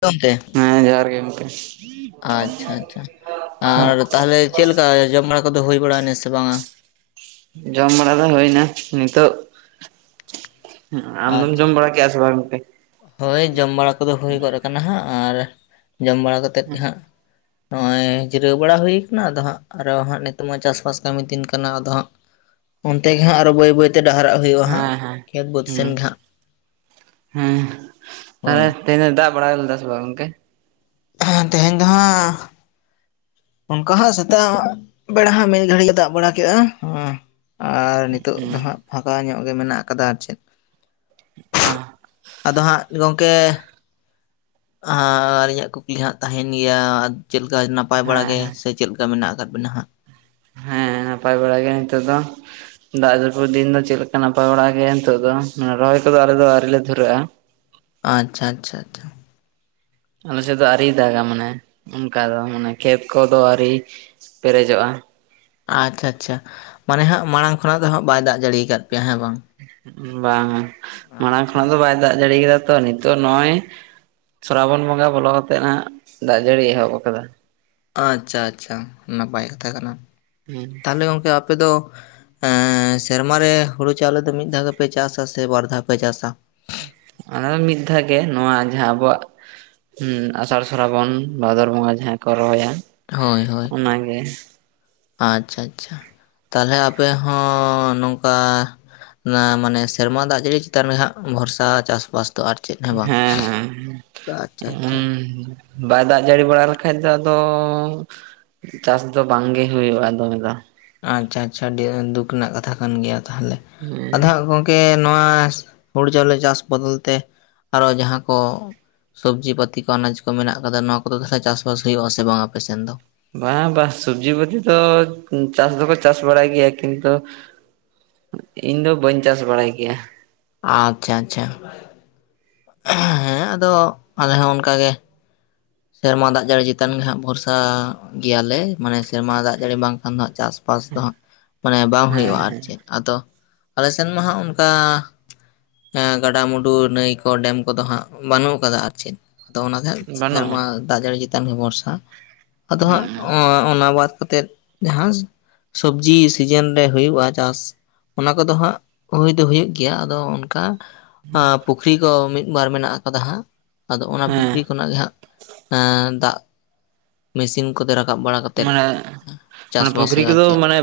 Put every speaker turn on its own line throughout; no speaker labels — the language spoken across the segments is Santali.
ᱜᱚᱝᱠᱮ
ᱦᱮᱸ ᱡᱚᱦᱟᱨ ᱜᱮ ᱜᱚᱝᱠᱮ
ᱟᱪᱪᱷᱟ ᱟᱪᱪᱷᱟ ᱟᱨ ᱛᱟᱦᱚᱞᱮ ᱪᱮᱫ ᱞᱮᱠᱟ ᱡᱚᱢ ᱵᱟᱲᱟ ᱠᱚᱫᱚ ᱦᱩᱭ ᱵᱟᱲᱟᱭᱱᱟ ᱥᱮ ᱵᱟᱝᱟ
ᱡᱚᱢ ᱵᱟᱲᱟ ᱫᱚ ᱦᱩᱭᱱᱟ ᱱᱤᱛᱚᱜ ᱟᱢ ᱫᱚᱢ
ᱟᱪᱪᱷᱟ
ᱡᱚᱢ ᱵᱟᱲᱟ ᱠᱮᱜ-ᱟ ᱥᱮ ᱵᱟᱝ ᱜᱟᱝᱠᱮ?
ᱦᱳᱭ ᱡᱚᱢ ᱵᱟᱲᱟ ᱠᱚᱫᱚ ᱦᱩᱭ ᱜᱚᱫ ᱠᱟᱱᱟ ᱦᱟᱸᱜ ᱟᱨ ᱡᱚᱢ ᱵᱟᱲᱟ ᱠᱟᱛᱮᱫ ᱦᱟᱸᱜ ᱱᱚᱜᱼᱚᱭ ᱡᱤᱨᱟᱹᱣ ᱵᱟᱲᱟ ᱦᱩᱭ ᱠᱟᱱᱟ ᱟᱫᱚ ᱦᱟᱸᱜ ᱟᱨᱚ ᱦᱟᱸᱜ ᱱᱤᱛᱚᱜ ᱢᱟ ᱪᱟᱥᱵᱟᱥ ᱠᱟᱹᱢᱤ ᱫᱤᱱ ᱠᱟᱱᱟ ᱟᱫᱚ ᱦᱟᱸᱜ ᱚᱱᱛᱮ ᱜᱮᱦᱟᱸᱜ ᱟᱨᱚ ᱵᱟᱹᱭ ᱵᱟᱹᱭᱛᱮ ᱰᱟᱦᱟᱨᱟᱜ ᱦᱩᱭᱩᱜᱼᱟ᱾ ᱦᱟᱸᱜ
ᱦᱮᱸ ᱦᱮᱸ
ᱠᱷᱮᱛ ᱵᱟᱹᱫᱽ ᱥᱮᱱ
ᱦᱩᱸ
ᱜᱮ ᱦᱟᱸᱜ
ᱦᱮᱸ
ᱦᱳᱭ
ᱛᱟᱦᱟᱞᱮ ᱫᱟᱜ ᱵᱟᱲᱟ ᱞᱮᱫᱭ ᱥᱮ ᱵᱟᱝ? ᱜᱚᱝᱠᱮ
ᱛᱮᱦᱮᱧ ᱫᱚ ᱦᱟᱸᱜ ᱚᱱᱠᱟ ᱦᱟᱸᱜ ᱥᱮᱛᱟᱜ ᱵᱮᱲᱟ ᱦᱟᱸᱜ ᱢᱤᱫ ᱜᱷᱟᱹᱲᱤ ᱫᱟᱜ ᱵᱟᱲᱟ ᱠᱮᱜ-ᱟ ᱚᱸᱻᱼᱼ ᱟᱨ ᱱᱤᱛᱚᱜ ᱫᱚ
ᱦᱩᱸ
ᱦᱟᱸᱜ ᱯᱷᱟᱠᱟ ᱧᱚᱜ ᱜᱮ ᱢᱮᱱᱟᱜ ᱟᱠᱟᱫᱟ᱾ ᱟᱨ ᱪᱮᱫ?
ᱟᱦᱟᱸ᱾
ᱟᱫᱚ ᱦᱟᱸᱜ ᱜᱚᱝᱠᱮᱼᱼ ᱦᱟᱸᱻᱟᱨ ᱤᱧᱟᱹᱜ ᱠᱩᱠᱞᱤ ᱦᱟᱸᱜ ᱛᱟᱦᱮᱱ ᱜᱮᱭᱟ ᱟᱨ ᱪᱮᱜ ᱞᱮᱠᱟ ᱱᱟᱯᱟᱭ ᱵᱟᱲᱟ
ᱦᱮᱸ
ᱜᱮ
ᱦᱮᱸ
ᱥᱮᱼᱼ ᱪᱮᱫ ᱞᱮᱠᱟ ᱢᱮᱱᱟᱜ ᱟᱠᱟᱫ ᱵᱮᱱᱟ ᱦᱟᱸᱜ?
ᱦᱮᱸ ᱱᱟᱯᱟᱭ ᱵᱟᱲᱟ ᱜᱮ ᱱᱤᱛᱚᱜ ᱫᱚ᱾ ᱫᱟᱜ ᱡᱟᱹᱯᱩᱜ ᱫᱤᱱ ᱫᱚ ᱪᱮᱜ ᱞᱮᱠᱟ ᱱᱟᱯᱟᱭ ᱵᱟᱲᱟ ᱜᱮ ᱱᱤᱛᱚᱜ ᱫᱚ ᱢᱟᱱᱮ ᱨᱚᱦᱚᱭ ᱠᱚᱫᱚ ᱟᱞᱮ ᱫᱚ ᱟᱨᱤ ᱞᱮ ᱫᱷᱩᱨᱟᱹᱜ-ᱟ᱾
ᱟᱪᱪᱷᱟ ᱟᱪᱪᱷᱟ ᱟᱪᱪᱷᱟ᱾
ᱟᱞᱮ ᱥᱮᱜ ᱫᱚ ᱟᱹᱨᱤᱭ ᱫᱟᱜᱟ ᱢᱟᱱᱮ ᱚᱱᱠᱟ ᱫᱚ ᱢᱟᱱᱮ ᱠᱷᱮᱛ ᱠᱚᱫᱚ ᱟᱣᱨᱤ ᱯᱮᱨᱮᱡᱚᱜ-ᱟ᱾
ᱟᱪᱪᱷᱟ ᱟᱪᱪᱷᱟ ᱢᱟᱱᱮ ᱦᱟᱸᱜ ᱢᱟᱬᱟᱝ ᱠᱷᱚᱱᱟᱜ ᱫᱚ ᱦᱟᱸᱜ ᱵᱟᱭ ᱫᱟᱜ ᱡᱟᱹᱲᱤᱭ ᱠᱟᱫ ᱯᱮᱭᱟ ᱦᱮᱸ ᱵᱟᱝ?
ᱩᱸ ᱵᱟᱝ-ᱟ ᱢᱟᱬᱟᱝ
ᱟᱪᱪᱷᱟ
ᱠᱷᱚᱱᱟᱜ ᱫᱚ ᱵᱟᱭ ᱫᱟᱜ ᱡᱟᱹᱲᱤᱭ ‌ᱠᱟᱫᱼᱼ ᱛᱚ ᱱᱤᱛᱚᱜ ᱱᱚᱜ-ᱚᱭ ᱥᱚᱨᱟᱵᱚᱱ ᱵᱚᱸᱜᱟ ᱵᱚᱞᱚ ᱠᱟᱛᱮᱜ ᱱᱟᱦᱟᱸᱜ ᱫᱟᱜ ᱡᱟᱹᱲᱤᱭ ᱮᱦᱚᱵ ᱠᱟᱫᱟ᱾
ᱟᱪᱪᱷᱟ ᱟᱪᱪᱷᱟ ᱱᱟᱯᱟᱭ ᱠᱟᱛᱷᱟ ᱠᱟᱱᱟ
ᱦᱮᱸ
ᱛᱟᱦᱚᱞᱮ ᱜᱚᱝᱠᱮ ᱟᱯᱮ ᱫᱚᱼᱼ ᱮᱸᱻ ᱥᱮᱨᱢᱟ ᱨᱮ ᱦᱩᱲᱩ ᱪᱟᱣᱞᱮ ᱫᱚ ᱢᱤᱫ ᱫᱷᱟᱣ ᱜᱮᱯᱮ ᱪᱟᱥᱟ ᱥᱮ ᱵᱟᱨ ᱫᱷᱟᱣ ᱯᱮ ᱪᱟᱥᱟ?
ᱚᱱᱟ ᱫᱚ ᱢᱤᱫ ᱫᱷᱟᱣ ᱜᱮ ᱱᱚᱣᱟ ᱡᱟᱦᱟᱸ ᱟᱵᱚᱣᱟᱜᱼᱼ ᱦᱩᱸ ᱟᱥᱟᱲ ᱥᱚᱨᱟᱵᱚᱱ ᱵᱷᱟᱫᱚᱨ ᱵᱚᱸᱜᱟ ᱡᱟᱦᱟᱸᱭ ᱠᱚ ᱨᱚᱦᱚᱭᱟ᱾
ᱦᱳᱭ ᱦᱳᱭ᱾
ᱚᱱᱟᱜᱮ
ᱟᱪᱪᱷᱟ ᱟᱪᱪᱷᱟ ᱛᱟᱞᱦᱮ ᱟᱯᱮ ᱦᱚᱸ ᱱᱚᱝᱠᱟᱼᱼ ᱱᱟ ᱢᱟᱱᱮ ᱥᱮᱨᱢᱟ ᱫᱟᱜ ᱡᱟᱹᱲᱤ ᱪᱮᱛᱟᱱ ᱨᱮ ᱦᱟᱸᱜ ᱵᱷᱚᱨᱥᱟ ᱪᱟᱥᱵᱟᱥᱼᱼ ᱛᱚ ᱟᱨ ᱪᱮᱫ ᱦᱚᱸ ᱵᱟᱝ, ᱛᱚ ᱟᱪᱪᱷᱟ ᱟᱪᱪᱷᱟ᱾
ᱩᱸ ᱦᱩᱸ᱾ ᱵᱟᱭ ᱫᱟᱜ ᱡᱟᱹᱲᱤ ᱵᱟᱲᱟ ᱞᱮᱠᱷᱟᱡ ᱫᱚ ᱟᱫᱚᱼᱼ ᱪᱟᱥ ᱫᱚ ᱵᱟᱝ ᱜᱮ ᱦᱩᱭᱩᱜ-ᱟ ᱫᱚᱢᱮ ᱫᱚ᱾
ᱟᱪᱪᱷᱟ ᱟᱪᱪᱷᱟ ᱟᱹᱰᱤ ᱫᱩᱠ ᱨᱮᱱᱟᱜ ᱠᱟᱛᱷᱟ ᱠᱟᱱ ᱜᱮᱭᱟ ᱛᱟᱦᱚᱞᱮ ᱟᱫᱚ
ᱦᱮᱸ
ᱦᱟᱸᱜ ᱜᱚᱝᱼᱼ ᱠᱮ ᱱᱚᱣᱟ ᱦᱩᱲᱩ ᱪᱟᱣᱞᱮ ᱪᱟᱥ ᱵᱚᱫᱚᱞ ᱛᱮ ᱟᱨᱚ ᱡᱟᱦᱟᱸ ᱠᱚᱼᱼ ᱥᱚᱵᱽᱡᱤ ᱯᱟᱹᱛᱤ ᱠᱚ ᱟᱱᱟᱡᱽ ᱠᱚ ᱢᱮᱱᱟᱜ ᱠᱟᱫᱟ ᱱᱚᱣᱟ ᱠᱚᱫᱚ ᱛᱟᱦᱚᱞᱮ ᱪᱟᱥᱵᱟᱥ ᱦᱩᱭᱩᱜ-ᱟ ᱥᱮ ᱵᱟᱝ ᱟᱯᱮ ᱥᱮᱱ ᱫᱚ?
ᱵᱟᱝ ᱵᱟ ᱥᱩᱵᱽᱡᱤ ᱯᱟᱛᱤ ᱫᱚ ᱩᱸ ᱪᱟᱥ ᱫᱚᱠᱚ ᱪᱟᱥ ᱵᱟᱲᱟᱭ ᱜᱮᱭᱟ ᱠᱤᱱᱛᱩᱼᱼ ᱩᱸᱜ ᱤᱧ ᱫᱚ ᱵᱟᱹᱧ ᱪᱟᱥ ᱵᱟᱲᱟᱭ ᱜᱮᱭᱟ᱾
ᱟᱪᱪᱷᱟ ᱟᱪᱪᱷᱟ᱾ ᱦᱮᱸ ᱟᱫᱚ ᱟᱞᱮ ᱦᱚᱸ ᱚᱱᱠᱟ ᱜᱮ᱾ ᱥᱮᱨᱢᱟ ᱫᱟᱜ ᱡᱟᱹᱲᱤ ᱪᱮᱛᱟᱱ ᱜᱮ ᱦᱟᱸᱜ ᱵᱷᱚᱨᱥᱟ ᱜᱮᱭᱟ ᱞᱮ ᱢᱟᱱᱮ ᱥᱮᱨᱢᱟ ᱫᱟᱜ ᱡᱟᱹᱲᱤ ᱵᱟᱝᱠᱷᱟᱱ ᱫᱚ ᱦᱟᱸᱜ ᱪᱟᱥᱼᱼ ᱯᱟᱥ ᱫᱚ ᱦᱟᱸᱜ ᱢᱟᱱᱮ ᱵᱟᱝ
ᱦᱮᱸ
ᱦᱩᱭᱩᱜ-ᱟ ᱟᱨ
ᱦᱮᱸ
ᱪᱮᱫ ᱟᱫᱚ ᱟᱞᱮ ᱥᱮᱱ ᱢᱟ ᱦᱟᱸᱜ ᱚᱱᱠᱟᱼᱼ ᱮᱸᱻ ᱜᱟᱰᱟ ᱢᱩᱰᱩ ᱱᱟᱹᱭ ᱠᱚ ᱰᱮᱢ ᱠᱚᱫᱚ ᱦᱟᱸᱜ ᱵᱟᱱᱩᱜ ᱠᱟᱫᱟ ᱟᱨ ᱪᱮᱫ ᱟᱫᱚ ᱚᱱᱟ ᱛᱮ ᱦᱟᱸᱜᱼᱼ
ᱵᱟᱹᱱᱩᱜᱼᱟ
ᱫᱟᱜ ᱡᱟᱹᱲᱤ ᱪᱮᱛᱟᱱ ᱜᱮ ᱵᱚᱨᱥᱟ ᱟᱫᱚ ᱦᱟᱸᱜ ᱚᱸ ᱚᱱᱟ ᱵᱟᱫ ᱠᱟᱛᱮᱜᱼᱼ ᱡᱟᱦᱟᱸ ᱥᱚᱵᱽᱡᱤ ᱥᱤᱡᱤᱱ ᱨᱮ ᱦᱩᱭᱩᱜ-ᱟ ᱪᱟᱥᱼᱼ ᱚᱱᱟ ᱠᱚᱫᱚ ᱦᱟᱸᱜ ᱦᱩᱭ ᱫᱚ ᱦᱩᱭᱩᱜ ᱜᱮᱭᱟ ᱟᱫᱚ ᱚᱱᱠᱟᱼᱼ ᱟᱸᱻ ᱯᱩᱠᱷᱨᱤ ᱠᱚ ᱢᱤᱜ ᱵᱟᱨ ᱢᱮᱱᱟᱜ ᱟᱠᱟᱫᱟ ᱦᱟᱸᱜ ᱟᱫᱚ ᱚᱱᱟ
ᱦᱮᱸ
ᱯᱩᱠᱷᱨᱤ ᱠᱷᱚᱱᱟᱜ ᱜᱮ ᱦᱟᱸᱜᱼᱼ ᱮᱸ ᱫᱟᱜᱼᱼ ᱢᱤᱥᱤᱱ ᱠᱚᱛᱮ ᱨᱟᱠᱟᱵ ᱵᱟᱲᱟ ᱠᱟᱛᱼᱼ
ᱢᱟᱱᱮᱼᱼ ᱢᱟᱱᱮ ᱯᱩᱠᱷᱨᱤ ᱠᱚᱫᱚ
ᱪᱮᱫ
ᱢᱟᱱᱮ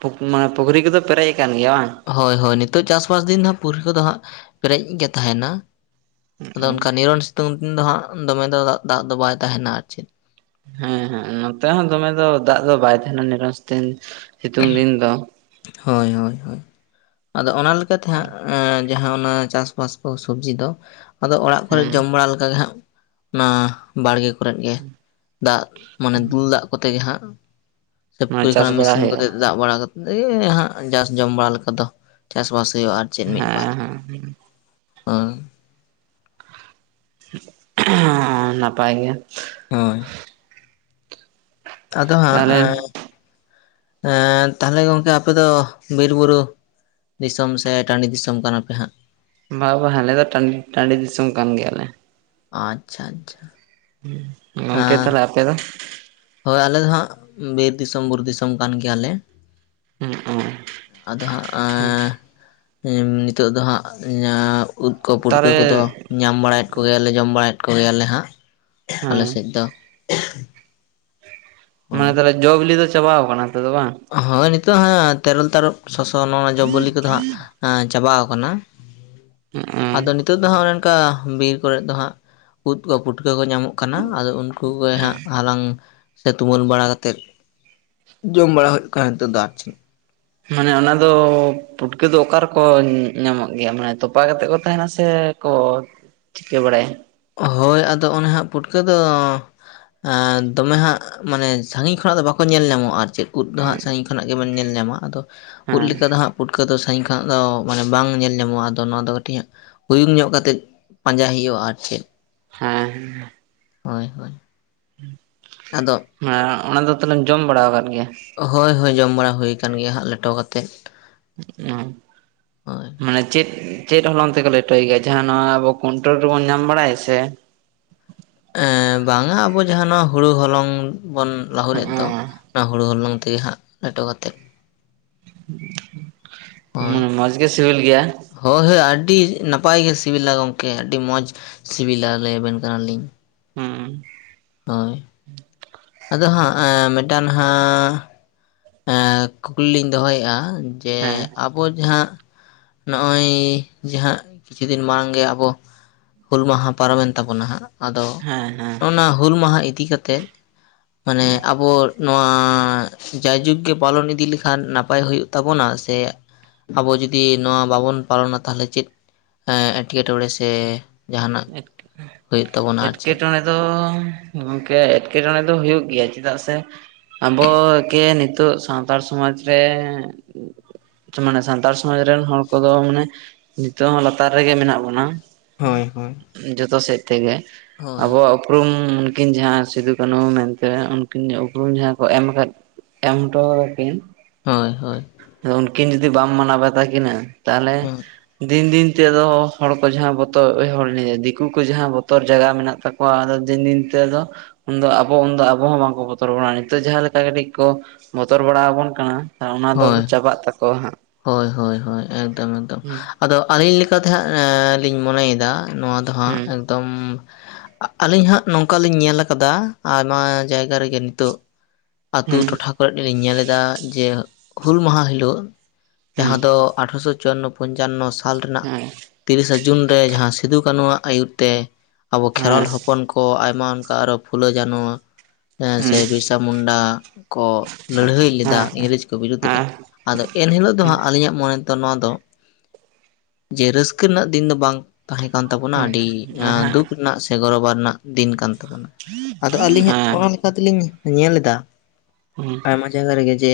ᱯᱩᱠ ᱢᱟᱱᱮ ᱯᱩᱠᱷᱨᱤ ᱠᱚᱫᱚ ᱯᱮᱨᱮᱡ ᱟᱠᱟᱱ ᱜᱮᱭᱟ ᱵᱟᱝ?
ᱦᱚᱭ ᱦᱚᱭ ᱱᱤᱛᱚᱜ ᱪᱟᱥᱵᱟᱥ ᱫᱤᱱ ᱦᱟᱸᱜ ᱯᱩᱨᱠᱷᱨᱤ ᱫᱚ ᱦᱟᱸᱜ ᱯᱮᱨᱮᱡ ᱜᱮ ᱛᱟᱦᱮᱱᱟ᱾ ᱟᱫᱚ ᱚᱱᱠᱟ ᱱᱤᱨᱚᱱ ᱥᱤᱛᱩᱝ ᱫᱤᱱ ᱫᱚ ᱦᱟᱸᱜ ᱚᱸ ᱫᱚᱢᱮ ᱫᱚ ᱫᱟᱜ ᱫᱚ ᱵᱟᱭ ᱛᱟᱦᱮᱱᱟ ᱟᱨ ᱪᱮᱫ᱾
ᱦᱮᱸ ᱦᱮᱸ ᱱᱚᱛᱮ ᱦᱚᱸ ᱫᱚᱢᱮ ᱫᱚ ᱫᱟᱜ ᱫᱚ ᱵᱟᱭ ᱛᱟᱦᱮᱱᱟ ᱱᱤᱨᱚᱱ ᱥᱤᱛᱩᱝ ᱥᱤᱛᱩᱝ ᱫᱤᱱ ᱫᱚ᱾
ᱦᱳᱭ ᱦᱳᱭ ᱦᱳᱭ ᱟᱫᱚ ᱚᱱᱟ ᱞᱮᱠᱟ ᱛᱮ ᱦᱟᱸᱜ ᱮᱸᱼᱼ ᱡᱟᱦᱟᱸ ‌ᱚᱱᱟ ᱪᱟᱥᱵᱟᱥ ᱠᱚ ᱥᱚᱵᱽᱡᱤ ᱫᱚ ᱟᱫᱚ ᱚᱲᱟᱜ ᱠᱚᱨᱮ
ᱦᱮᱸ
ᱡᱚᱢ ᱵᱟᱲᱟ ᱞᱮᱠᱟ ᱜᱮ ᱦᱟᱸᱜᱼᱼ ᱚᱱᱟ ᱵᱟᱲᱜᱮ ᱠᱚᱨᱮᱫ ᱜᱮ ᱫᱟᱜ ᱢᱟᱱᱮ ᱫᱩᱞ ᱫᱟᱜ ᱠᱚᱛᱮ ᱜᱮ ᱦᱟᱸᱜᱼᱼ ᱥᱮ
ᱱᱚᱣᱟ
ᱯᱩᱠᱷᱨᱤ
ᱪᱟᱥ
ᱠᱷᱚᱱᱟᱜ
ᱵᱟᱲᱟ
ᱢᱤᱥᱤᱱ
ᱦᱩᱭᱩᱜᱼᱟ
ᱠᱚᱛᱮᱜᱼᱼ ᱫᱟᱜ ᱵᱟᱲᱟ ᱠᱟᱛᱮᱜ ᱜᱮ ᱦᱟᱸᱜ ᱡᱟᱥ ᱡᱚᱢ ᱵᱟᱲᱟ ᱞᱮᱠᱟ ᱫᱚ ᱪᱟᱥᱵᱟᱥ ᱦᱩᱭᱩᱜ-ᱟ ᱟᱨᱼᱼ ᱪᱮᱫ ᱢᱤᱫ ᱵᱟᱨ
ᱦᱮᱸ
ᱟᱸ
ᱱᱟᱯᱟᱭ ᱜᱮ
ᱦᱳᱭ ᱟᱫᱚ ᱦᱟᱸᱜ
ᱛᱟᱦᱚᱞᱮ
ᱛᱟᱦᱚᱞᱮ ᱜᱚᱢᱠᱮ ᱟᱯᱮ ᱫᱚ ᱵᱤᱨ ᱵᱩᱨᱩ ᱫᱤᱥᱚᱢ ᱥᱮ ᱴᱟᱺᱰᱤ ᱫᱤᱥᱚᱢ ᱠᱟᱱᱟᱯᱮ ᱦᱟᱸᱜ
ᱵᱟ ᱵᱟ ᱟᱞᱮ ᱫᱚ ᱴᱟᱺ ᱴᱟᱺᱰᱤ ᱫᱤᱥᱚᱢ ᱠᱟᱱ ᱜᱮᱭᱟ ᱞᱮ
ᱟᱪᱪᱷᱟ ᱟᱪᱪᱷᱟ
ᱜᱚᱝᱠᱮ
ᱟᱸ
ᱛᱟᱦᱚᱞᱮ ᱟᱯᱮ ᱫᱚ
ᱦᱳᱭ ᱟᱞᱮ ᱫᱚ ᱦᱟᱸᱜ ᱵᱤᱨ ᱫᱤᱥᱟᱹᱢ ᱵᱩᱨᱩ ᱫᱤᱥᱟᱹᱢ ᱠᱟᱱ ᱜᱮᱭᱟ ᱞᱮ
ᱦᱮᱸ
ᱟᱫᱚ ᱦᱟᱸᱜ ᱱᱤᱛᱳᱜ ᱫᱚ ᱦᱟᱸᱜ ᱩᱫ ᱠᱚ ᱯᱩᱴᱠᱟᱹ
ᱛᱟᱦᱚᱞᱮ
ᱠᱚᱫᱚ ᱧᱟᱢ ᱵᱟᱲᱟᱭᱮᱫ ᱠᱚ ᱜᱮᱭᱟᱞᱮ ᱡᱚᱢ ᱵᱟᱲᱟᱭᱮᱫ ᱠᱚ ᱜᱮᱭᱟᱞᱮ ᱦᱟᱸᱜ
ᱦᱮᱸ
ᱟᱞᱮ ᱥᱮᱫ ᱫᱚ
ᱢᱟᱱᱮ
ᱦᱳᱭ
ᱛᱟᱦᱚᱞᱮ ᱡᱚ ᱵᱤᱞᱤ ᱫᱚ ᱪᱟᱵᱟᱟᱣ ᱟᱠᱟᱱᱟ ᱛᱚ ᱵᱟᱝ
ᱦᱳᱭ ᱱᱤᱛᱚᱜ ᱦᱟᱸᱜ ᱛᱮᱨᱮᱞ ᱛᱟᱨᱚᱵ ᱥᱚᱥᱚ ᱱᱚᱜ-ᱚᱭ ᱱᱚᱣᱟ ᱡᱚ ᱵᱤᱞᱤ ᱠᱚᱫᱚ ᱦᱟᱸᱜ ᱪᱟᱵᱟᱣ ᱟᱠᱟᱱᱟ
ᱦᱮᱸ
ᱟᱫᱚ ᱱᱤᱛᱚᱜ ᱫᱚ ᱦᱟᱸᱜ ᱚᱱᱮ ᱚᱱᱠᱟ ᱵᱤᱨ ᱠᱚᱨᱮ ᱫᱚ ᱦᱟᱸᱜ ᱩᱫ ᱠᱚ ᱯᱩᱴᱠᱟᱹ ᱠᱚ ᱧᱟᱢᱚᱜ ᱠᱟᱱᱟ ᱟᱫᱚ ᱩᱱᱠᱩ ᱜᱮ ᱦᱟᱸᱜ ᱦᱟᱞᱟᱝ ᱥᱮ ᱛᱩᱢᱟᱹᱞ ᱵᱟᱲᱟ ᱠᱟᱛᱮᱫ ᱡᱚᱢ ᱵᱟᱲᱟ ᱦᱩᱭᱩᱜ ᱠᱟᱱᱟ ᱱᱤᱛᱚᱜ ᱫᱚ ᱟᱨ ᱪᱮᱫ
ᱢᱟᱱᱮ ᱚᱱᱟ ᱫᱚ ᱯᱩᱴᱠᱟᱹ ᱫᱚ ᱚᱠᱟ ᱨᱮᱠᱚ ᱧᱟᱢᱚᱜ ᱜᱮᱭᱟ ᱢᱟᱱᱮ ᱛᱚᱯᱟ ᱠᱟᱛᱮᱫ ᱠᱚ ᱛᱟᱦᱮᱱᱟ ᱥᱮ ᱠᱚ ᱪᱤᱠᱟᱹ ᱵᱟᱲᱟᱭᱟ
ᱦᱳᱭ ᱟᱫᱚ ᱚᱱᱮ ᱦᱟᱸᱜ ᱯᱩᱴᱠᱟᱹ ᱫᱚ ᱫᱚᱢᱮ ᱦᱟᱸᱜ ᱢᱟᱱᱮ ᱥᱟᱺᱜᱤᱧ ᱠᱷᱚᱱᱟᱜ ᱫᱚ ᱵᱟᱠᱚ ᱧᱮᱞ ᱧᱟᱢᱚᱜ-ᱟ ᱟᱨ ᱪᱮᱫ ᱩᱫ ᱫᱚ ᱦᱟᱸᱜ ᱥᱟᱺᱜᱤᱧ ᱠᱷᱚᱱᱟᱜ ᱜᱮᱵᱮᱱ ᱧᱮᱞ ᱧᱟᱢᱟ ᱟᱫᱚ ᱩᱫ
ᱦᱮᱸ
ᱞᱮᱠᱟ ᱫᱚ ᱦᱟᱸᱜ ᱯᱩᱴᱠᱟᱹ ᱫᱚ ᱥᱟᱺᱜᱤᱧ ᱠᱷᱚᱱᱟᱜ ᱫᱚ ᱢᱟᱱᱮ ᱵᱟᱝ ᱧᱮᱞ ᱧᱟᱢᱚᱜᱼᱟ ᱟᱫᱚ ᱱᱚᱣᱟ ᱫᱚ ᱠᱟᱹᱴᱤᱡ ᱦᱟᱸᱜ ᱩᱭᱩᱝ ᱧᱚᱜ ᱠᱟᱛᱮᱫ ᱯᱟᱸᱡᱟ ᱦᱩᱭᱩᱜᱼᱟ ᱟᱨ ᱪᱮᱫ
ᱦᱮᱸ
ᱦᱳᱭ ᱦᱳᱭ
[inaudible]
ᱟᱫᱚ
ᱦᱮᱸ ᱚᱱᱟ ᱫᱚ ᱛᱟᱦᱚᱞᱮᱢ ᱡᱚᱢ ᱵᱟᱲᱟ ᱟᱠᱟᱫ ᱜᱮᱭᱟ
ᱦᱳᱭ ᱦᱳᱭ ᱡᱚᱢ ᱵᱟᱲᱟ ᱦᱩᱭ ᱟᱠᱟᱱ ᱜᱮᱭᱟ ᱦᱟᱸᱜ ᱞᱮᱴᱚ ᱠᱟᱛᱮᱫ ᱦᱳᱭ
[unintelligible] ᱢᱟᱱᱮ ᱪᱮᱫ ᱪᱮᱫ ᱦᱚᱞᱚᱝ ᱛᱮᱠᱚ ᱞᱮᱴᱚᱭ ᱜᱮᱭᱟ ᱡᱟᱦᱟᱸ ᱱᱚᱣᱟ ᱟᱵᱚ ᱠᱚᱱᱴᱳᱞ ᱨᱮᱵᱚᱱ ᱧᱟᱢ ᱵᱟᱲᱟᱭ ᱥᱮ
ᱮᱸ ᱵᱟᱝ-ᱟ ᱟᱵᱚ ᱡᱟᱦᱟᱸ ᱱᱚᱣᱟ ᱦᱩᱲᱩ ᱦᱚᱞᱚᱝ ᱵᱚᱱ ᱞᱟᱹᱦᱩᱫ ᱮᱫ ᱫᱚ ᱚᱱᱟ ᱦᱩᱲᱩ ᱦᱚᱞᱚᱝ ᱛᱮᱜᱮ ᱦᱟᱸᱜ ᱞᱮᱴᱚ ᱠᱟᱛᱮᱫ ᱦᱳᱭ
ᱢᱚᱸᱡᱽ ᱜᱮ ᱥᱤᱵᱤᱞ ᱜᱮᱭᱟ
ᱦᱳᱭ ᱦᱳᱭ ᱟᱹᱰᱤ ᱱᱟᱯᱟᱭ ᱜᱮ ᱥᱤᱵᱤᱞᱟ ᱜᱚᱢᱠᱮ ᱟᱹᱰᱤ ᱢᱚᱡᱽ ᱥᱤᱵᱤᱞᱟ ᱞᱟᱹᱭ ᱟᱵᱮᱱ ᱠᱟᱱᱟᱞᱤᱧ
ᱦᱩᱸ
ᱦᱳᱭ ᱟᱫᱚ ᱦᱟᱸᱜ ᱢᱤᱫᱴᱟᱝ ᱦᱟᱸᱜ ᱮᱸ ᱠᱩᱠᱞᱤ ᱞᱤᱧ ᱫᱚᱦᱚᱭᱮᱜᱼᱟ ᱡᱮ
ᱦᱮᱸ
ᱟᱵᱚ ᱡᱟᱦᱟᱸ ᱱᱚᱜ-ᱚᱭ ᱡᱟᱦᱟᱸ ᱠᱤᱪᱷᱩ ᱫᱤᱱ ᱢᱟᱲᱟᱝ ᱜᱮ ᱟᱵᱚ ᱦᱩᱞ ᱢᱟᱦᱟ ᱯᱟᱨᱚᱢᱮᱱ ᱛᱟᱵᱚᱱᱟ ᱦᱟᱸᱜ ᱟᱫᱚ
ᱦᱮᱸ ᱦᱮᱸ
ᱚᱱᱟ ᱦᱩᱞ ᱢᱟᱦᱟ ᱤᱫᱤ ᱠᱟᱛᱮᱫ ᱢᱟᱱᱮ ᱟᱵᱚ ᱱᱚᱣᱟ ᱡᱟᱭ ᱡᱩᱜᱽ ᱜᱮ ᱯᱟᱞᱚᱱ ᱤᱫᱤ ᱞᱮᱠᱷᱟᱱ ᱱᱟᱯᱟᱭ ᱦᱩᱭᱩᱜ ᱛᱟᱵᱚᱱᱟ ᱥᱮ ᱟᱵᱚ ᱡᱩᱫᱤ ᱱᱚᱣᱟ ᱵᱟᱵᱚᱱ ᱯᱟᱞᱚᱱᱟ ᱛᱟᱦᱚᱞᱮ ᱪᱮᱫ ᱮᱴᱠᱮ-ᱴᱚᱬᱮ ᱥᱮ ᱡᱟᱦᱟᱱᱟᱜ ᱦᱩᱭᱩᱜ ᱛᱟᱵᱚᱱᱟ ᱟᱨ ᱪᱮᱫ
ᱮᱠᱴᱮ-ᱴᱚᱬᱮ ᱫᱚ ᱜᱚᱢᱠᱮ ᱮᱴᱠᱮ-ᱴᱚᱬᱮ ᱫᱚ ᱦᱩᱭᱩᱜ ᱜᱮᱭᱟ ᱪᱮᱫᱟᱜ ᱥᱮ ᱟᱵᱚ ᱡᱮ ᱱᱤᱛᱚᱜ ᱥᱟᱱᱛᱟᱲ ᱥᱚᱢᱟᱡᱽ ᱨᱮ ᱢᱟᱱᱮ ᱥᱟᱱᱛᱟᱲ ᱥᱚᱢᱟᱡᱽ ᱨᱮᱱ ᱦᱚᱲ ᱠᱚᱫᱚ ᱢᱟᱱᱮ ᱱᱤᱛᱚᱜ ᱦᱚᱸ ᱞᱟᱛᱟᱨ ᱨᱮᱜᱮ ᱢᱮᱱᱟᱜ ᱵᱚᱱᱟ
ᱦᱳᱭ ᱦᱳᱭ
ᱡᱚᱛᱚ ᱥᱮᱫ ᱛᱮᱜᱮ
ᱦᱳᱭ
ᱟᱵᱚᱣᱟᱜ ᱾ ᱩᱯᱨᱩᱢ ᱩᱱᱠᱤᱱ ᱡᱟᱦᱟᱸ ᱥᱤᱫᱩᱼ ᱠᱟᱹᱱᱦᱩ ᱢᱮᱱᱛᱮ ᱩᱱᱠᱤᱱ ᱩᱯᱨᱩᱢ ᱡᱟᱦᱟᱸ ᱠᱚ ᱮᱢ ᱟᱠᱟᱫ ᱮᱢᱴᱚ [unintelligible] ᱠᱤᱱ
ᱦᱳᱭ ᱦᱳᱭ
ᱟ ᱩᱱᱠᱤᱱ ᱡᱩᱫᱤ ᱵᱟᱢ ᱢᱟᱱᱟᱣ ᱵᱟᱛᱟ ᱠᱤᱱᱟᱹ ᱛᱟᱦᱚᱞᱮ
ᱦᱩᱸ
ᱫᱤᱱ ᱫᱤᱱ ᱛᱮᱫᱚ ᱦᱚᱲ ᱠᱚ ᱡᱟᱦᱟᱸ ᱵᱚᱛᱚᱨ ᱫᱤᱠᱩ ᱠᱚ ᱡᱟᱦᱟᱸ ᱵᱚᱛᱚᱨ ᱡᱟᱭᱜᱟ ᱢᱮᱱᱟᱜ ᱛᱟᱠᱚ ᱠᱚᱣᱟ ᱟᱫᱚ ᱫᱤᱱ ᱫᱤᱱ ᱛᱮ ᱫᱚ ᱩᱱᱫᱚ ᱟᱵᱚ ᱩᱱᱫᱚ ᱟᱵᱚ ᱦᱚᱸ ᱵᱟᱝᱠᱚ ᱵᱚᱛᱚᱨ ᱵᱟᱲᱟᱜᱼᱟ ᱱᱤᱛᱚᱜ ᱡᱟᱦᱟᱸ ᱞᱮᱠᱟ ᱠᱟᱹᱴᱤᱡ ᱠᱚ ᱵᱚᱛᱚᱨ ᱵᱟᱲᱟ ᱟᱵᱚᱱ ᱠᱟᱱᱟ᱾ ᱦᱟ ᱚᱱᱟ ᱫᱚ
ᱦᱳᱭ
ᱪᱟᱵᱟᱜ ᱛᱟᱠᱚᱣᱟ ᱦᱟᱸᱜ
ᱦᱳᱭ ᱦᱳᱭ ᱮᱠᱫᱚᱢ ᱮᱠᱫᱚᱢ᱾
ᱦᱩᱸ
ᱟᱫᱚ ᱟᱹᱞᱤᱧ ᱞᱮᱠᱟᱛᱮ ᱦᱟᱸᱜ ᱞᱤᱧ ᱢᱚᱱᱮᱭᱮᱫᱟ ᱱᱚᱣᱟ ᱫᱚ ᱦᱟᱸᱜ
ᱦᱩᱸ
ᱮᱠᱫᱚᱢ ᱟᱹᱞᱤᱧ ᱦᱟᱸᱜ ᱱᱚᱝᱠᱟᱞᱤᱧ ᱧᱮᱞ ᱟᱠᱟᱫᱟ ᱟᱭᱢᱟ ᱡᱟᱭᱜᱟ ᱨᱮᱜᱮ ᱱᱤᱛᱚᱜ ᱟᱛᱳ
ᱦᱩᱸ
ᱴᱚᱴᱷᱟ ᱠᱚᱨᱮᱫ ᱞᱤᱧ ᱧᱮᱞᱮᱫᱟ ᱡᱮ ᱦᱩᱞ ᱢᱟᱦᱟ ᱦᱤᱞᱳᱜ
ᱦᱮᱸ
ᱡᱟᱦᱟᱸ ᱫᱚ ᱟᱴᱷᱨᱚᱥᱚ ᱪᱚᱣᱟᱱᱱᱚ ᱯᱚᱧᱪᱟᱱᱱᱚ ᱥᱟᱞ ᱨᱮᱱᱟᱜ᱾
ᱦᱮᱸ
ᱛᱤᱨᱤᱥᱟ ᱡᱩᱱ ᱨᱮ ᱡᱟᱦᱟᱸ ᱥᱤᱫᱩ ᱠᱟᱹᱱᱩᱣᱟᱜ ᱟᱹᱭᱩᱨ ᱛᱮ ᱟᱵᱚ ᱠᱷᱮᱨᱣᱟᱞ
ᱦᱮᱸ
ᱦᱚᱯᱚᱱ ᱠᱚ ᱠᱚ ᱟᱭᱢᱟ ᱚᱱᱠᱟ ᱟᱨᱚ ᱯᱷᱩᱞᱟᱹ ᱡᱟᱱᱚ ᱥᱮ ᱵᱤᱨᱥᱟ ᱢᱩᱱᱰᱟ ᱠᱚ ᱞᱟᱹᱲᱦᱟᱹᱭ ᱞᱮᱫᱟ ᱤᱝᱨᱮᱡᱽ ᱠᱚ ᱵᱤᱨᱩᱫᱽ ᱨᱮ ᱟᱫᱚ ᱮᱱᱦᱤᱞᱳᱜ ᱫᱚ ᱦᱟᱸᱜ ᱟᱹᱞᱤᱧᱟᱜ ᱢᱚᱱᱮ ᱫᱚ ᱱᱚᱣᱟ ᱫᱚ ᱡᱮ ᱨᱟᱹᱥᱠᱟᱹ ᱨᱮᱱᱟᱜ ᱫᱤᱱ ᱫᱚ ᱵᱟᱝ ᱛᱟᱦᱮᱸ ᱠᱟᱱ ᱛᱟᱵᱚᱱᱟ ᱟᱹᱰᱤ ᱫᱩᱠ ᱨᱮᱱᱟᱜ ᱥᱮ ᱜᱚᱨᱚᱵᱟ ᱨᱮᱱᱟᱜ ᱫᱤᱱ ᱠᱟᱱ ᱛᱟᱵᱚᱱᱟ᱾ ᱟᱫᱚ ᱟᱹᱞᱤᱧᱟᱜ ᱚᱱᱟ ᱞᱮᱠᱟ ᱛᱮᱞᱤᱧ ᱧᱮᱞ ᱮᱫᱟ ᱟᱭᱢᱟ ᱡᱟᱭᱜᱟ ᱨᱮᱜᱮ ᱡᱮ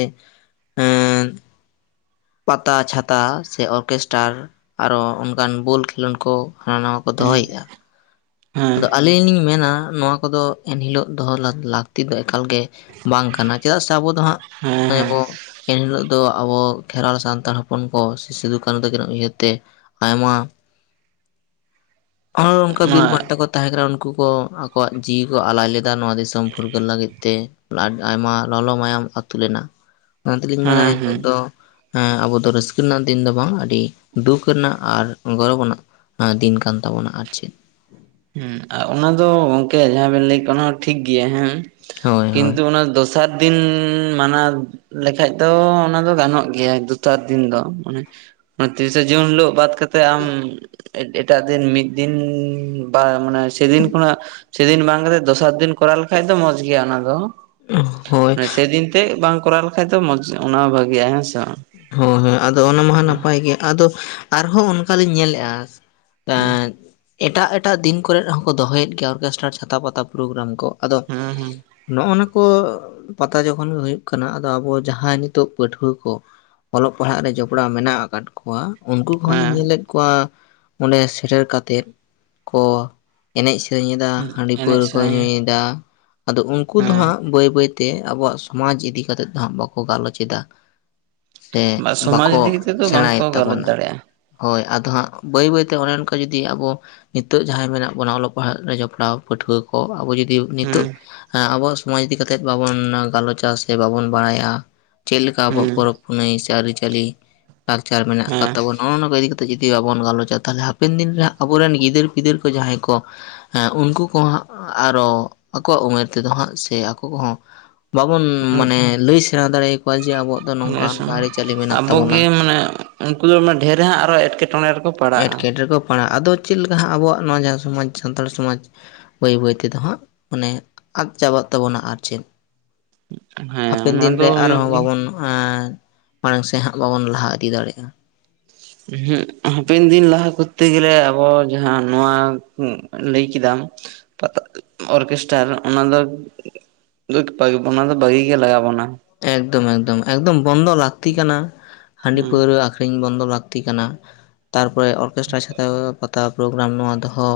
ᱟᱸ ᱯᱟᱛᱟ ᱪᱷᱟᱛᱟ ᱥᱮ ᱚᱨᱜᱮᱥᱴᱟᱨ ᱟᱨᱚ ᱚᱱᱠᱟᱱ ᱵᱚᱞ ᱠᱷᱮᱞᱳᱰ ᱠᱚ᱾ ᱦᱟᱱᱟ ᱱᱟᱣᱟ ᱠᱚ ᱫᱚᱦᱚᱭᱮᱫᱼᱟ ᱟᱫᱚ ᱟᱹᱞᱤᱧ ᱞᱤᱧ ᱢᱮᱱᱟ ᱱᱚᱣᱟ ᱠᱚᱫᱚ ᱮᱱᱦᱤᱞᱳᱜ ᱫᱚᱦᱚ ᱞᱟᱹᱠᱛᱤ ᱫᱚ ᱮᱠᱟᱞ ᱜᱮ ᱵᱟᱝ ᱠᱟᱱᱟ ᱪᱮᱫᱟᱜ ᱥᱮ ᱟᱵᱚ ᱫᱚ ᱦᱟᱸᱜ ᱱᱚᱜᱼᱚᱭ ᱵᱚ ᱮᱱᱦᱤᱞᱳᱜ ᱫᱚ ᱟᱵᱚ ᱠᱷᱮᱨᱣᱟᱞ ᱥᱟᱱᱛᱟᱲ ᱦᱚᱯᱚᱱ ᱠᱚ ᱥᱤᱫᱩ-ᱠᱟᱹᱱᱩ ᱛᱟᱹᱠᱤᱱᱟᱜ ᱩᱭᱦᱟᱹᱨ ᱛᱮ᱾ ᱟᱭᱢᱟ
[inaudible]
ᱟᱨ ᱚᱱᱠᱟ ᱵᱤᱨ ᱵᱟᱱᱴᱟ ᱠᱚ ᱛᱟᱦᱮᱸ ᱠᱟᱱᱟ ᱩᱱᱠᱩ ᱠᱚ ᱟᱠᱚᱣᱟᱜ ᱡᱤᱣᱤ ᱠᱚ ᱟᱞᱟᱭ ᱞᱮᱫᱟ ᱱᱚᱣᱟ ᱫᱤᱥᱚᱢ ᱯᱷᱩᱨᱜᱟᱹᱞ ᱞᱟᱹᱜᱤᱫ ᱛᱮ᱾ ᱟᱭᱢᱟ ᱞᱚᱞᱚ ᱢᱟᱭᱟᱢ ᱟᱹᱛᱩ ᱞᱮᱱᱟ ᱚᱱᱟ ᱛᱮᱞᱤᱧ ᱢᱮᱱᱟ ᱦᱤᱛᱳᱜ ᱦᱮᱸ ᱟᱵᱚ ᱫᱚ ᱨᱟᱹᱥᱠᱟᱹ ᱨᱮᱱᱟᱜ ᱫᱤᱱ ᱫᱚ ᱵᱟᱝ ᱟᱹᱰᱤ ᱫᱩᱠ ᱨᱮᱱᱟᱜ ᱟᱨ ᱜᱚᱨᱚᱵ ᱟᱱᱟᱜ᱾ ᱫᱤᱱ ᱠᱟᱱ ᱛᱟᱵᱚᱱᱟ ᱟᱨ ᱪᱮᱫ᱾
ᱦᱮᱸ ᱚᱱᱟ ᱫᱚ ᱜᱚᱝᱠᱮ ᱡᱟᱦᱟᱸ ᱵᱮᱱ ᱞᱟᱹᱭ ᱠᱮ ᱚᱱᱟ ᱴᱷᱤᱠ ᱜᱮᱭᱟ ᱦᱮᱸ
ᱦᱳᱭ ᱦᱳᱭ
ᱠᱤᱱᱛᱩ ᱚᱱᱟ ᱫᱚᱥ᱾ ᱥᱟᱛᱫᱤᱱ ᱢᱟᱱᱮ ᱞᱮᱠᱷᱟᱡ ᱫᱚ ᱚᱱᱟ ᱫᱚ ᱜᱟᱱᱚᱜ ᱜᱮᱭᱟ ᱫᱩᱛᱟᱨ ᱫᱤᱱ ᱫᱚ ᱢᱟᱱᱮ᱾ ᱛᱤᱥ ᱡᱩᱱ ᱦᱤᱞᱚᱜ ᱵᱟᱫ ᱠᱟᱛᱮ᱾ ᱟᱢ ᱮᱴᱟᱜ ᱫᱤᱱ ᱢᱤᱫ ᱫᱤᱱ ᱵᱟ ᱢᱟᱱᱮ ᱥᱮᱫᱤᱱ ᱠᱷᱚᱱᱟᱜ ᱥᱮᱫᱤᱱ ᱵᱟᱝ ᱠᱟᱛᱮ ᱫᱚᱥᱟᱨ ᱫᱤᱱ ᱠᱚᱨᱟᱣ ᱞᱮᱠᱷᱟᱡ ᱫᱚ ᱢᱚᱸᱡᱽ ᱜᱮᱭᱟ ᱚᱱᱟ ᱫᱚ᱾
ᱦᱳᱭ
ᱥᱮᱫᱤᱱ ᱛᱮ ᱵᱟᱝ ᱠᱚᱨᱟᱣ ᱞᱮᱠᱷᱟᱡ ᱫᱚ ᱢᱚᱡᱽ ᱚᱱᱟ ᱵᱷᱟᱜᱮᱼᱟ ᱦᱮᱸᱥᱮ᱾
ᱦᱳᱭ ᱦᱳᱭ ᱟᱫᱚ ᱚᱱᱟ ᱢᱟ ᱦᱟᱜ ᱱᱟᱯᱟᱭ ᱜᱮᱭᱟ ᱟᱫᱚ ᱟᱨᱦᱚᱸ ᱚᱱᱠᱟᱞᱤᱧ ᱧᱮᱞᱮᱜᱼᱟ᱾
ᱦᱩᱸ
ᱮᱴᱟᱜ ᱮᱴᱟᱜ ᱫᱤᱱ ᱠᱚᱨᱮ ᱦᱚᱸᱠᱚ ᱫᱚᱦᱚᱭᱮᱫ ᱜᱮᱭᱟ ᱚᱨᱠᱮᱥᱴᱟᱨ ᱪᱷᱟᱛᱟ ᱯᱟᱛᱟ ᱯᱨᱳᱜᱨᱟᱢ ᱠᱚ᱾ ᱟᱫᱚ
ᱦᱩᱸ ᱦᱩᱸ
ᱱᱚᱜ ᱱᱚᱣᱟ ᱠᱚ ᱯᱟᱛᱟ ᱡᱚᱠᱷᱚᱱ ᱜᱮ ᱦᱩᱭᱩᱜ ᱠᱟᱱᱟ ᱟᱫᱚ ᱟᱵᱚ ᱡᱟᱦᱟᱸᱭ ᱱᱤᱛᱚᱜ ᱯᱟᱹᱴᱷᱣᱟᱹ ᱠᱚ᱾ ᱚᱞᱚᱜ ᱯᱟᱲᱦᱟᱜ ᱨᱮ ᱡᱚᱯᱲᱟᱣ ᱢᱮᱱᱟᱜ ᱟᱠᱟᱫ ᱠᱚᱣᱟ ᱩᱱᱠᱩ
ᱦᱩᱸ
ᱠᱚᱦᱚᱸ ᱞᱮᱧ ᱧᱮᱞᱮᱫ ᱠᱚᱣᱟ ᱚᱸᱰᱮ ᱥᱮᱴᱮᱨ ᱠᱟᱛᱮᱫ ᱠᱚ ᱮᱱᱮᱡ ᱥᱮᱨᱮᱧ ᱮᱫᱟ
ᱦᱮᱸ
ᱦᱟᱺᱰᱤ
ᱮᱱᱮᱡ
ᱯᱟᱹᱣᱨᱟᱹ ᱠᱚ
ᱥᱮᱨᱮᱧ
ᱧᱩᱭᱮᱫᱟ ᱟᱫᱚ ᱩᱱᱠᱩ ᱫᱚ
ᱦᱮᱸ
ᱦᱟᱸᱜ ᱵᱟᱹᱭ ᱵᱟᱹᱭ ᱛᱮ ᱟᱵᱚᱣᱟᱜ ᱥᱚᱢᱟᱡᱽ ᱤᱫᱤ ᱠᱟᱛᱮᱫ ᱫᱚ ᱦᱟᱸᱜ ᱵᱟᱠᱚ ᱜᱟᱞᱚᱪ ᱮᱟ᱾ ᱦᱮ
ᱵᱟ ᱥᱚᱢᱟᱡᱽ
ᱵᱟᱠᱚ
ᱤᱫᱤ ᱠᱟᱛᱮᱜ ᱫᱚ ᱵᱟᱝᱠᱚ
ᱥᱮᱲᱟᱭᱮᱫ
ᱜᱟᱞᱚᱪ
ᱛᱟᱵᱚᱱᱟ᱾
ᱫᱟᱲᱮᱭᱟᱜᱼᱟ
ᱦᱳᱭ ᱟᱫᱚ ᱦᱟᱸᱜ ᱵᱟᱹᱭ ᱵᱟᱹᱭᱛᱮ ᱚᱱᱮ ᱚᱱᱠᱟ ᱡᱩᱫᱤ ᱟᱵᱚ ᱱᱤᱛᱚᱜ ᱡᱟᱦᱟᱸᱭ ᱢᱮᱱᱟᱜ ᱵᱚᱱᱟ ᱚᱞᱚᱜ ᱯᱟᱲᱦᱟᱜ ᱨᱮ ᱡᱚᱯᱲᱟᱣ ᱯᱟᱹᱴᱷᱩᱣᱟᱹ ᱠᱚ ᱟᱵᱚ ᱡᱩᱫᱤ ᱱᱤᱛᱚᱜ
ᱦᱩᱸ
ᱟᱵᱚᱣᱟᱜ ᱥᱚᱢᱟᱡ ᱤᱫᱤ ᱠᱟᱛᱮᱜ ᱵᱟᱵᱚᱱ ᱜᱟᱞᱚᱪᱼᱟ ᱥᱮ ᱵᱟᱵᱚᱱ ᱵᱟᱲᱟᱭᱟ ᱪᱮᱫ ᱞᱮᱠᱟ ᱟᱵᱚᱣᱟᱜ
ᱦᱩᱸ
ᱯᱚᱨᱚᱵᱽ ᱯᱩᱱᱟᱹᱭ ᱥᱮ ᱟᱹᱨᱤᱪᱟᱹᱞᱤ ᱞᱟᱠᱪᱟᱨ ᱢᱮᱱᱟᱜ ᱟᱠᱟᱫ
ᱦᱮᱸ
ᱛᱟᱵᱚᱱᱟ ᱱᱚᱜᱼᱚ ᱱᱚᱣᱟ ᱠᱚ ᱤᱫᱤ ᱠᱟᱛᱮ ᱡᱩᱫᱤ ᱵᱟᱵᱚᱱ ᱜᱟᱞᱚᱪᱟ ᱛᱟᱦᱚᱞᱮ ᱦᱟᱯᱮᱱ ᱫᱤᱱ ᱨᱮ ᱟᱵᱚᱨᱮᱱ ᱜᱤᱫᱟᱹᱨ ᱯᱤᱫᱟᱹᱨ ᱠᱚ ᱡᱟᱦᱟᱸᱭ ᱠᱚ ᱦᱮᱸ ᱩᱱᱠᱩ ᱠᱚᱦᱟᱸᱜ ᱟᱨᱚ ᱟᱠᱚᱣᱟᱜ ᱩᱢᱮᱨ ᱛᱮᱫᱚ ᱦᱟᱸᱜ ᱥᱮ ᱟᱠᱚ ᱠᱚᱦᱚᱸ ᱵᱟᱵᱚᱱ ᱢᱟᱱᱮ ᱞᱟᱹᱭ ᱥᱮᱬᱟ ᱫᱟᱲᱮ ᱟᱠᱚᱣᱟ ᱡᱮ ᱟᱵᱚᱣᱟᱜ ᱫᱚ ᱱᱚᱝᱠᱟ
ᱦᱮᱥᱮ
ᱚᱱᱠᱟ ᱟᱹᱨᱤᱪᱟᱹᱞᱤ ᱢᱮᱱᱟᱜ ᱛᱟᱵᱚᱱᱟ
ᱟᱵᱚᱜᱮ ᱢᱟᱱᱮ ᱩᱱᱠᱩ ᱫᱚ ᱰᱷᱮᱨ ᱦᱟᱸᱜ ᱟᱨᱚ ᱮᱴᱠᱮᱴᱚᱬᱮ ᱨᱮᱠᱚ ᱯᱟᱲᱟᱜᱼᱟ
ᱮᱴᱠᱮᱴᱮ ᱠᱚ ᱯᱟᱲᱟᱜᱼᱟ ᱟᱫᱚ ᱪᱮᱫ ᱞᱮᱠᱟ ᱦᱟᱸᱜ ᱟᱵᱚᱣᱟᱜ ᱱᱚᱣᱟ ᱡᱟᱦᱟᱸ ᱥᱚᱢᱟᱡᱽ ᱥᱟᱱᱛᱟᱲ ᱥᱚᱢᱟᱡᱽ ᱵᱟᱹᱭ ᱵᱟᱹᱭ ᱛᱮᱫᱚ ᱦᱟᱸᱜ ᱢᱟᱱᱮ ᱟᱫ ᱪᱟᱵᱟᱜ ᱛᱟᱵᱚᱱᱟ ᱟᱨ ᱪᱮᱫ
ᱦᱮᱸ
ᱦᱟᱯᱮᱱ
ᱚᱱᱟ
ᱫᱤᱱ
ᱫᱚ
ᱨᱮ
ᱦᱩᱭᱩᱜ
ᱟᱨᱦᱚᱸ
ᱜᱮ
ᱵᱟᱵᱚᱱ ᱟᱸ ᱢᱟᱲᱟᱝ ᱥᱮᱫ ᱦᱟᱸᱜ ᱵᱟᱵᱚᱱ ᱞᱟᱦᱟ ᱤᱫᱤ ᱫᱟᱲᱮᱭᱟᱜᱼᱟ
ᱦᱟᱯᱮᱱ ᱫᱤᱱ ᱞᱟᱦᱟ ᱠᱚᱛᱮ ᱜᱮᱞᱮ ᱟᱵᱚ ᱡᱟᱦᱟᱸ ᱱᱚᱣᱟ ᱞᱟᱹᱭ ᱠᱮᱫᱟᱢ ᱯᱟ ᱚᱨᱠᱮᱥᱴᱟᱨ ᱚᱱᱟ ᱫᱚ ᱵᱚ ᱚᱱᱟ ᱫᱚ ᱵᱷᱟᱹᱜᱤ ᱜᱮ ᱞᱟᱜᱟᱣ ᱵᱚᱱᱟ
ᱮᱠᱫᱚᱢ ᱮᱠᱫᱚᱢ ᱮᱠᱫᱚᱢ ᱵᱚᱱᱫᱚ ᱞᱟᱠᱛᱤ ᱠᱟᱱᱟ ᱦᱟᱺᱰᱤ
ᱦᱩᱸ
ᱯᱟᱹᱣᱨᱟᱹ ᱟᱠᱷᱨᱤᱧ ᱵᱚᱱᱫᱚ ᱞᱟᱠ ᱛᱤ ᱠᱟᱱᱟ ᱛᱟᱨᱯᱚᱨᱮ ᱚᱨᱠᱮᱥᱴᱨᱟ ᱪᱷᱟᱛᱟ ᱯᱟᱛᱟ ᱯᱚᱨᱚᱜᱟᱨᱟᱢ ᱱᱚᱣᱟ ᱫᱚᱦᱚ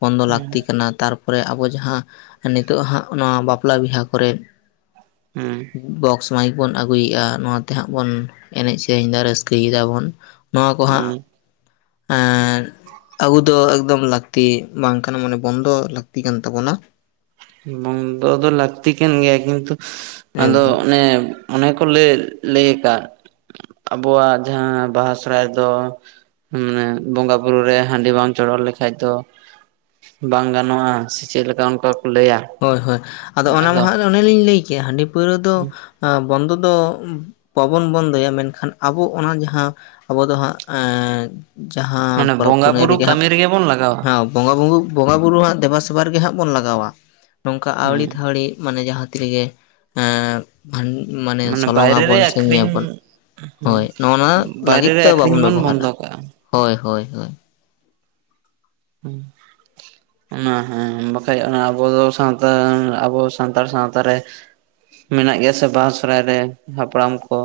ᱵᱚᱱᱫᱚ ᱞᱟᱠᱛᱤ ᱠᱟᱱᱟ ᱛᱟᱨᱯᱚᱨᱮ ᱟᱵᱚ ᱡᱟᱦᱟᱸ ᱱᱤᱛᱚᱜ ᱦᱟᱸᱜ ᱱᱚᱣᱟ ᱵᱟᱯᱞᱟ ᱵᱤᱦᱟ ᱠᱚᱨᱮ
ᱦᱩᱸ
ᱵᱚᱠᱥ ᱢᱟᱭᱤᱠ ᱵᱚᱱ ᱟᱹᱜᱩᱭᱮᱜᱼᱟ ᱱᱚᱣᱟᱛᱮᱦᱟᱸᱜ ᱵᱚᱱ ᱮᱱᱮᱡ ᱥᱮᱨᱮᱧ ᱫᱟ ᱨᱟᱹᱥᱠᱟᱹᱭ ᱫᱟᱵᱚᱱ ᱱᱚᱣᱟ ᱠᱚ ᱦᱟᱸᱜ
ᱦᱩᱸ
ᱟᱨ ᱟᱜᱩ ᱫᱚ ᱮᱠᱫᱚᱢ ᱞᱟᱠᱛᱤ ᱵᱟᱝ ᱠᱟᱱᱟ ᱢᱟᱱᱮ ᱵᱚᱱᱫᱚ ᱞᱟᱹᱠᱛᱤ ᱠᱟᱱ ᱛᱟᱵᱚᱱᱟ
ᱵᱟᱱᱫᱚ ᱫᱚ ᱞᱟᱹᱠᱛᱤ ᱠᱟᱱ ᱜᱮᱭᱟ ᱠᱤᱱᱛᱩ ᱟᱫᱚ
ᱮᱠᱫᱚᱢ
ᱚᱱᱮ ᱚᱱᱮ ᱠᱚ ᱞᱟᱹᱭ ᱞᱟᱹᱭ ᱟᱠᱟᱫ ᱟᱵᱚᱣᱟᱜ ᱡᱟᱦᱟᱸ ᱵᱟᱦᱟ ᱥᱚᱦᱨᱟᱭ ᱫᱚ ᱢᱟᱱᱮ ᱵᱚᱸᱜᱟ ᱵᱩᱨᱩ ᱨᱮ ᱦᱟᱺᱰᱤ ᱵᱟᱝ ᱪᱚᱰᱚᱨ ᱞᱮᱠᱷᱟᱡ ᱫᱚ ᱵᱟᱝ ᱜᱟᱱᱚᱜᱼᱟ ᱥᱮ ᱪᱮᱫᱞᱮᱠᱟ ᱚᱱᱠᱟ ᱠᱚ ᱞᱟᱹᱭᱟ
ᱦᱳᱭ ᱦᱳᱭ ᱟᱫᱚ ᱚᱱᱟ ᱢᱟᱦᱟ ᱨᱮ ᱚᱱᱮᱞᱤᱧ ᱞᱟᱹᱭ ᱠᱮᱜᱼᱟ ᱦᱟᱺᱰᱤ ᱯᱟᱹᱣᱨᱟᱹ ᱫᱚ ᱵᱚᱱᱫᱚ ᱫᱚ ᱵᱟᱵᱚᱱ ᱵᱚᱱᱫᱚᱭᱟ ᱢᱮᱱᱠᱷᱟᱱ ᱟᱵᱚ ᱚᱱᱟ ᱡᱟᱦᱟᱸ ᱟᱵᱚ ᱫᱚ ᱦᱟᱸᱜ ᱡᱟᱦᱟᱸ
ᱢᱟᱱᱮ
ᱯᱚᱨᱚᱵᱽ
ᱵᱚᱸᱜᱟ
ᱯᱩᱱᱟᱹᱭ
ᱵᱩᱨᱩ
ᱨᱮᱜᱮ ᱦᱟᱸᱜ
ᱠᱟᱹᱢᱤ ᱵᱚᱱ ᱞᱟᱜᱟᱣᱟ
ᱦᱮ ᱵᱚᱸᱜᱟ ᱵᱩ ᱵᱚᱸᱜᱟ ᱵᱩᱨᱩ ᱦᱟᱸ ᱫᱮᱵᱟᱼᱥᱮᱵᱟ ᱨᱜᱮ ᱦᱟᱸᱜ ᱵᱚᱱ ᱞᱟᱜᱟᱣᱟ ᱱᱚᱝᱠᱟ ᱟᱹᱣᱲᱤ
ᱦᱮᱸ
ᱛᱷᱟᱣᱲᱤ ᱢᱟᱱᱮ ᱡᱟᱦᱟᱸ ᱛᱤ ᱨᱮᱜᱮ ᱟᱱ ᱢᱟᱱᱮ ᱥᱚᱞᱚᱝ
ᱵᱟᱭᱨᱮ ᱨᱮ
ᱟᱵᱚᱱ ᱥᱮ
ᱟᱠᱷᱨᱤᱧ
ᱧᱩᱭᱟᱵᱚᱱ
ᱦᱮᱸ
ᱦᱳᱭ ᱱᱚᱜᱼᱱᱚᱣᱟ
ᱵᱟᱭᱨᱮ
ᱞᱟᱹᱜᱤᱫ
ᱨᱮ
ᱛᱮ
ᱟᱠᱷᱨᱤᱧ
ᱵᱟᱵᱚᱱ
ᱵᱚᱱ
ᱵᱮᱵᱚᱦᱟᱨᱟ
ᱵᱚᱱᱫᱚ ᱠᱟᱜᱼᱟ
ᱦᱳᱭ ᱦᱳᱭ
ᱦᱩᱸ ᱚᱱᱟ ᱦᱮᱸ ᱵᱟᱠᱷᱟᱡ ᱟᱵᱚ ᱫᱚ ᱥᱟᱶᱛᱟ ᱟᱵᱚ ᱥᱟᱱᱛᱟᱲ ᱥᱟᱶᱛᱟ ᱨᱮ ᱢᱮᱱᱟᱜ ᱜᱮᱭᱟ ᱥᱮ ᱵᱟᱦᱟ ᱥᱚᱦᱨᱟᱭ ᱨᱮ ᱦᱟᱯᱲᱟᱢ ᱠᱚ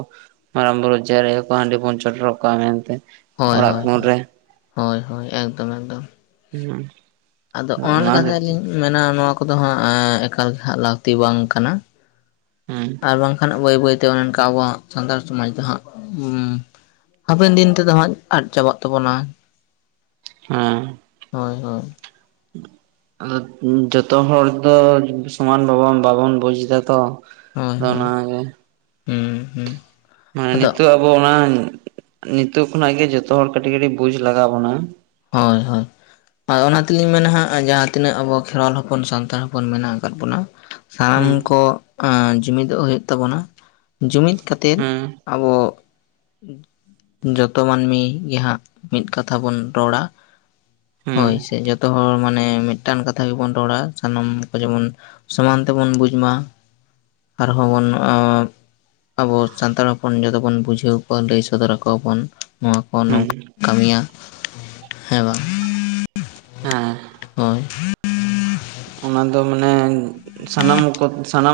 ᱢᱟᱨᱟᱜ ᱵᱩᱨᱩ ᱡᱟᱦᱮᱲ ᱟᱭᱳ ᱠᱚ ᱦᱟᱺᱰᱤ ᱵᱚᱱ ᱪᱚᱰᱚᱲ ᱟᱠᱚᱣᱟ ᱢᱮᱱᱛᱮ
ᱦᱳᱭ
ᱚᱲᱟᱜ
ᱦᱳᱭ
ᱠᱩᱱ ᱨᱮ
ᱦᱳᱭ ᱦᱳᱭ ᱮᱠᱫᱚᱢ ᱮᱠᱫᱚᱢ
ᱦᱩᱸ
ᱟᱫᱚ ᱚᱱᱟ ᱞᱮᱠᱟᱛᱮᱞᱤᱧ ᱢᱮᱱᱟ ᱱᱚᱣᱟ ᱠᱚᱫᱚ ᱦᱟᱸᱜ ᱮᱠᱟᱞ ᱦᱟᱸᱜ ᱞᱟᱹᱠᱛᱤ ᱵᱟᱝ ᱠᱟᱱᱟ
ᱦᱩᱸ
ᱟᱨ ᱵᱟᱝᱠᱷᱟᱱ ᱵᱟᱹᱭ ᱵᱟᱹᱭᱛᱮ ᱚᱱᱮ ᱚᱱᱠᱟ ᱟᱵᱚᱣᱟᱜ ᱥᱟᱱᱛᱟᱲ ᱥᱚᱢᱟᱡᱽ ᱫᱚ ᱦᱟᱸᱜ ᱦᱟᱯᱮᱱ ᱫᱤᱱ ᱛᱮᱫᱚ ᱦᱟᱸᱜ ᱟᱫ ᱪᱟᱵᱟᱜ ᱛᱟᱵᱚᱱᱟ
ᱦᱮᱸ
ᱦᱳᱭ ᱦᱳᱭ
ᱟᱫᱚ ᱡᱚᱛᱚ ᱦᱚᱲ ᱫᱚ ᱥᱚᱢᱟᱱ ᱵᱟᱵᱚᱱ ᱵᱟᱵᱚᱱ ᱵᱩᱡ ᱮᱫᱟ ᱛᱚ
ᱦᱳᱭ
ᱟᱫᱚ
ᱦᱳᱭ
ᱚᱱᱟᱜᱮ
ᱦᱩᱸ ᱦᱩᱸ
ᱢᱟᱱᱮ
ᱟᱫᱚ
ᱱᱤᱛᱚᱜ ᱟᱵᱚ ᱚᱱᱟ ᱱᱤᱛᱚᱜ ᱠᱷᱚᱱᱟᱜ ᱜᱮ ᱡᱚᱛᱚ ᱦᱚᱲ ᱠᱟᱹᱴᱤᱡ ᱠᱟᱹᱴᱤᱡ ᱵᱩᱡ ᱞᱟᱜᱟᱣ ᱵᱚᱱᱟ
ᱦᱳᱭ ᱦᱳᱭ ᱚᱱᱟ ᱛᱮᱞᱤᱧ ᱢᱮᱱᱟ ᱦᱟᱸᱜ ᱡᱟᱦᱟᱸ ᱛᱤᱱᱟᱹᱜ ᱟᱵᱚ ᱠᱷᱮᱨᱣᱟᱞ ᱦᱚᱯᱚᱱ ᱥᱟᱱᱛᱟᱲ ᱦᱚᱯᱚᱱ ᱢᱮᱱᱟᱜ ᱟᱠᱟᱫ ᱵᱚᱱᱟ ᱥᱟᱱᱟᱢ
ᱦᱮᱸ
ᱠᱚ ᱡᱩᱢᱤᱫᱚᱜ ᱦᱩᱭᱩᱜ ᱛᱟᱵᱚᱱᱟ ᱡᱩᱢᱤᱫ ᱠᱟᱛᱮᱫ
ᱦᱮᱸ
ᱟᱵᱚ ᱡᱚᱛᱚ ᱢᱟᱹᱱᱢᱤ ᱜᱮ ᱦᱟᱸᱜ ᱢᱤᱫ ᱠᱟᱛᱷᱟ ᱵᱚᱱ ᱨᱚᱲᱟ
ᱦᱮᱸ
ᱦᱳᱭ ᱥᱮ ᱡᱚᱛᱚ ᱦᱚᱲ ᱢᱟᱱᱮ ᱢᱤᱫᱴᱟᱱ ᱠᱟᱛᱷᱟ ᱜᱮᱵᱚᱱ ᱨᱚᱲᱟ ᱥᱟᱱᱟᱢ ᱠᱚ ᱡᱮᱢᱚᱱ ᱥᱚᱢᱟᱱ ᱛᱮᱵᱚᱱ ᱵᱩᱡ ᱢᱟ ᱟᱨᱦᱚᱸ ᱵᱚᱱ ᱚᱸᱻ ᱟᱵᱚ ᱥᱟᱱᱛᱟᱲ ᱦᱚᱯᱚᱱ ᱡᱚᱛᱚ ᱵᱚᱱ ᱵᱩᱡᱷᱟᱹᱣ ᱟᱠᱚᱣᱟ ᱞᱟᱹᱭ ᱥᱚᱫᱚᱨ ᱟᱠᱚᱣᱟ ᱵᱚᱱ ᱱᱚᱣᱟ ᱠᱚ
ᱦᱮᱸ
ᱱᱚᱝ ᱠᱟᱹᱢᱤᱭᱟ ᱦᱮᱸ ᱵᱟᱝ
ᱦᱮᱸ
ᱦᱳᱭ
ᱚᱱᱟ ᱫᱚ ᱢᱟᱱᱮ ᱥᱟᱱᱟᱢ ᱠᱚ ᱥᱟᱱᱟᱢ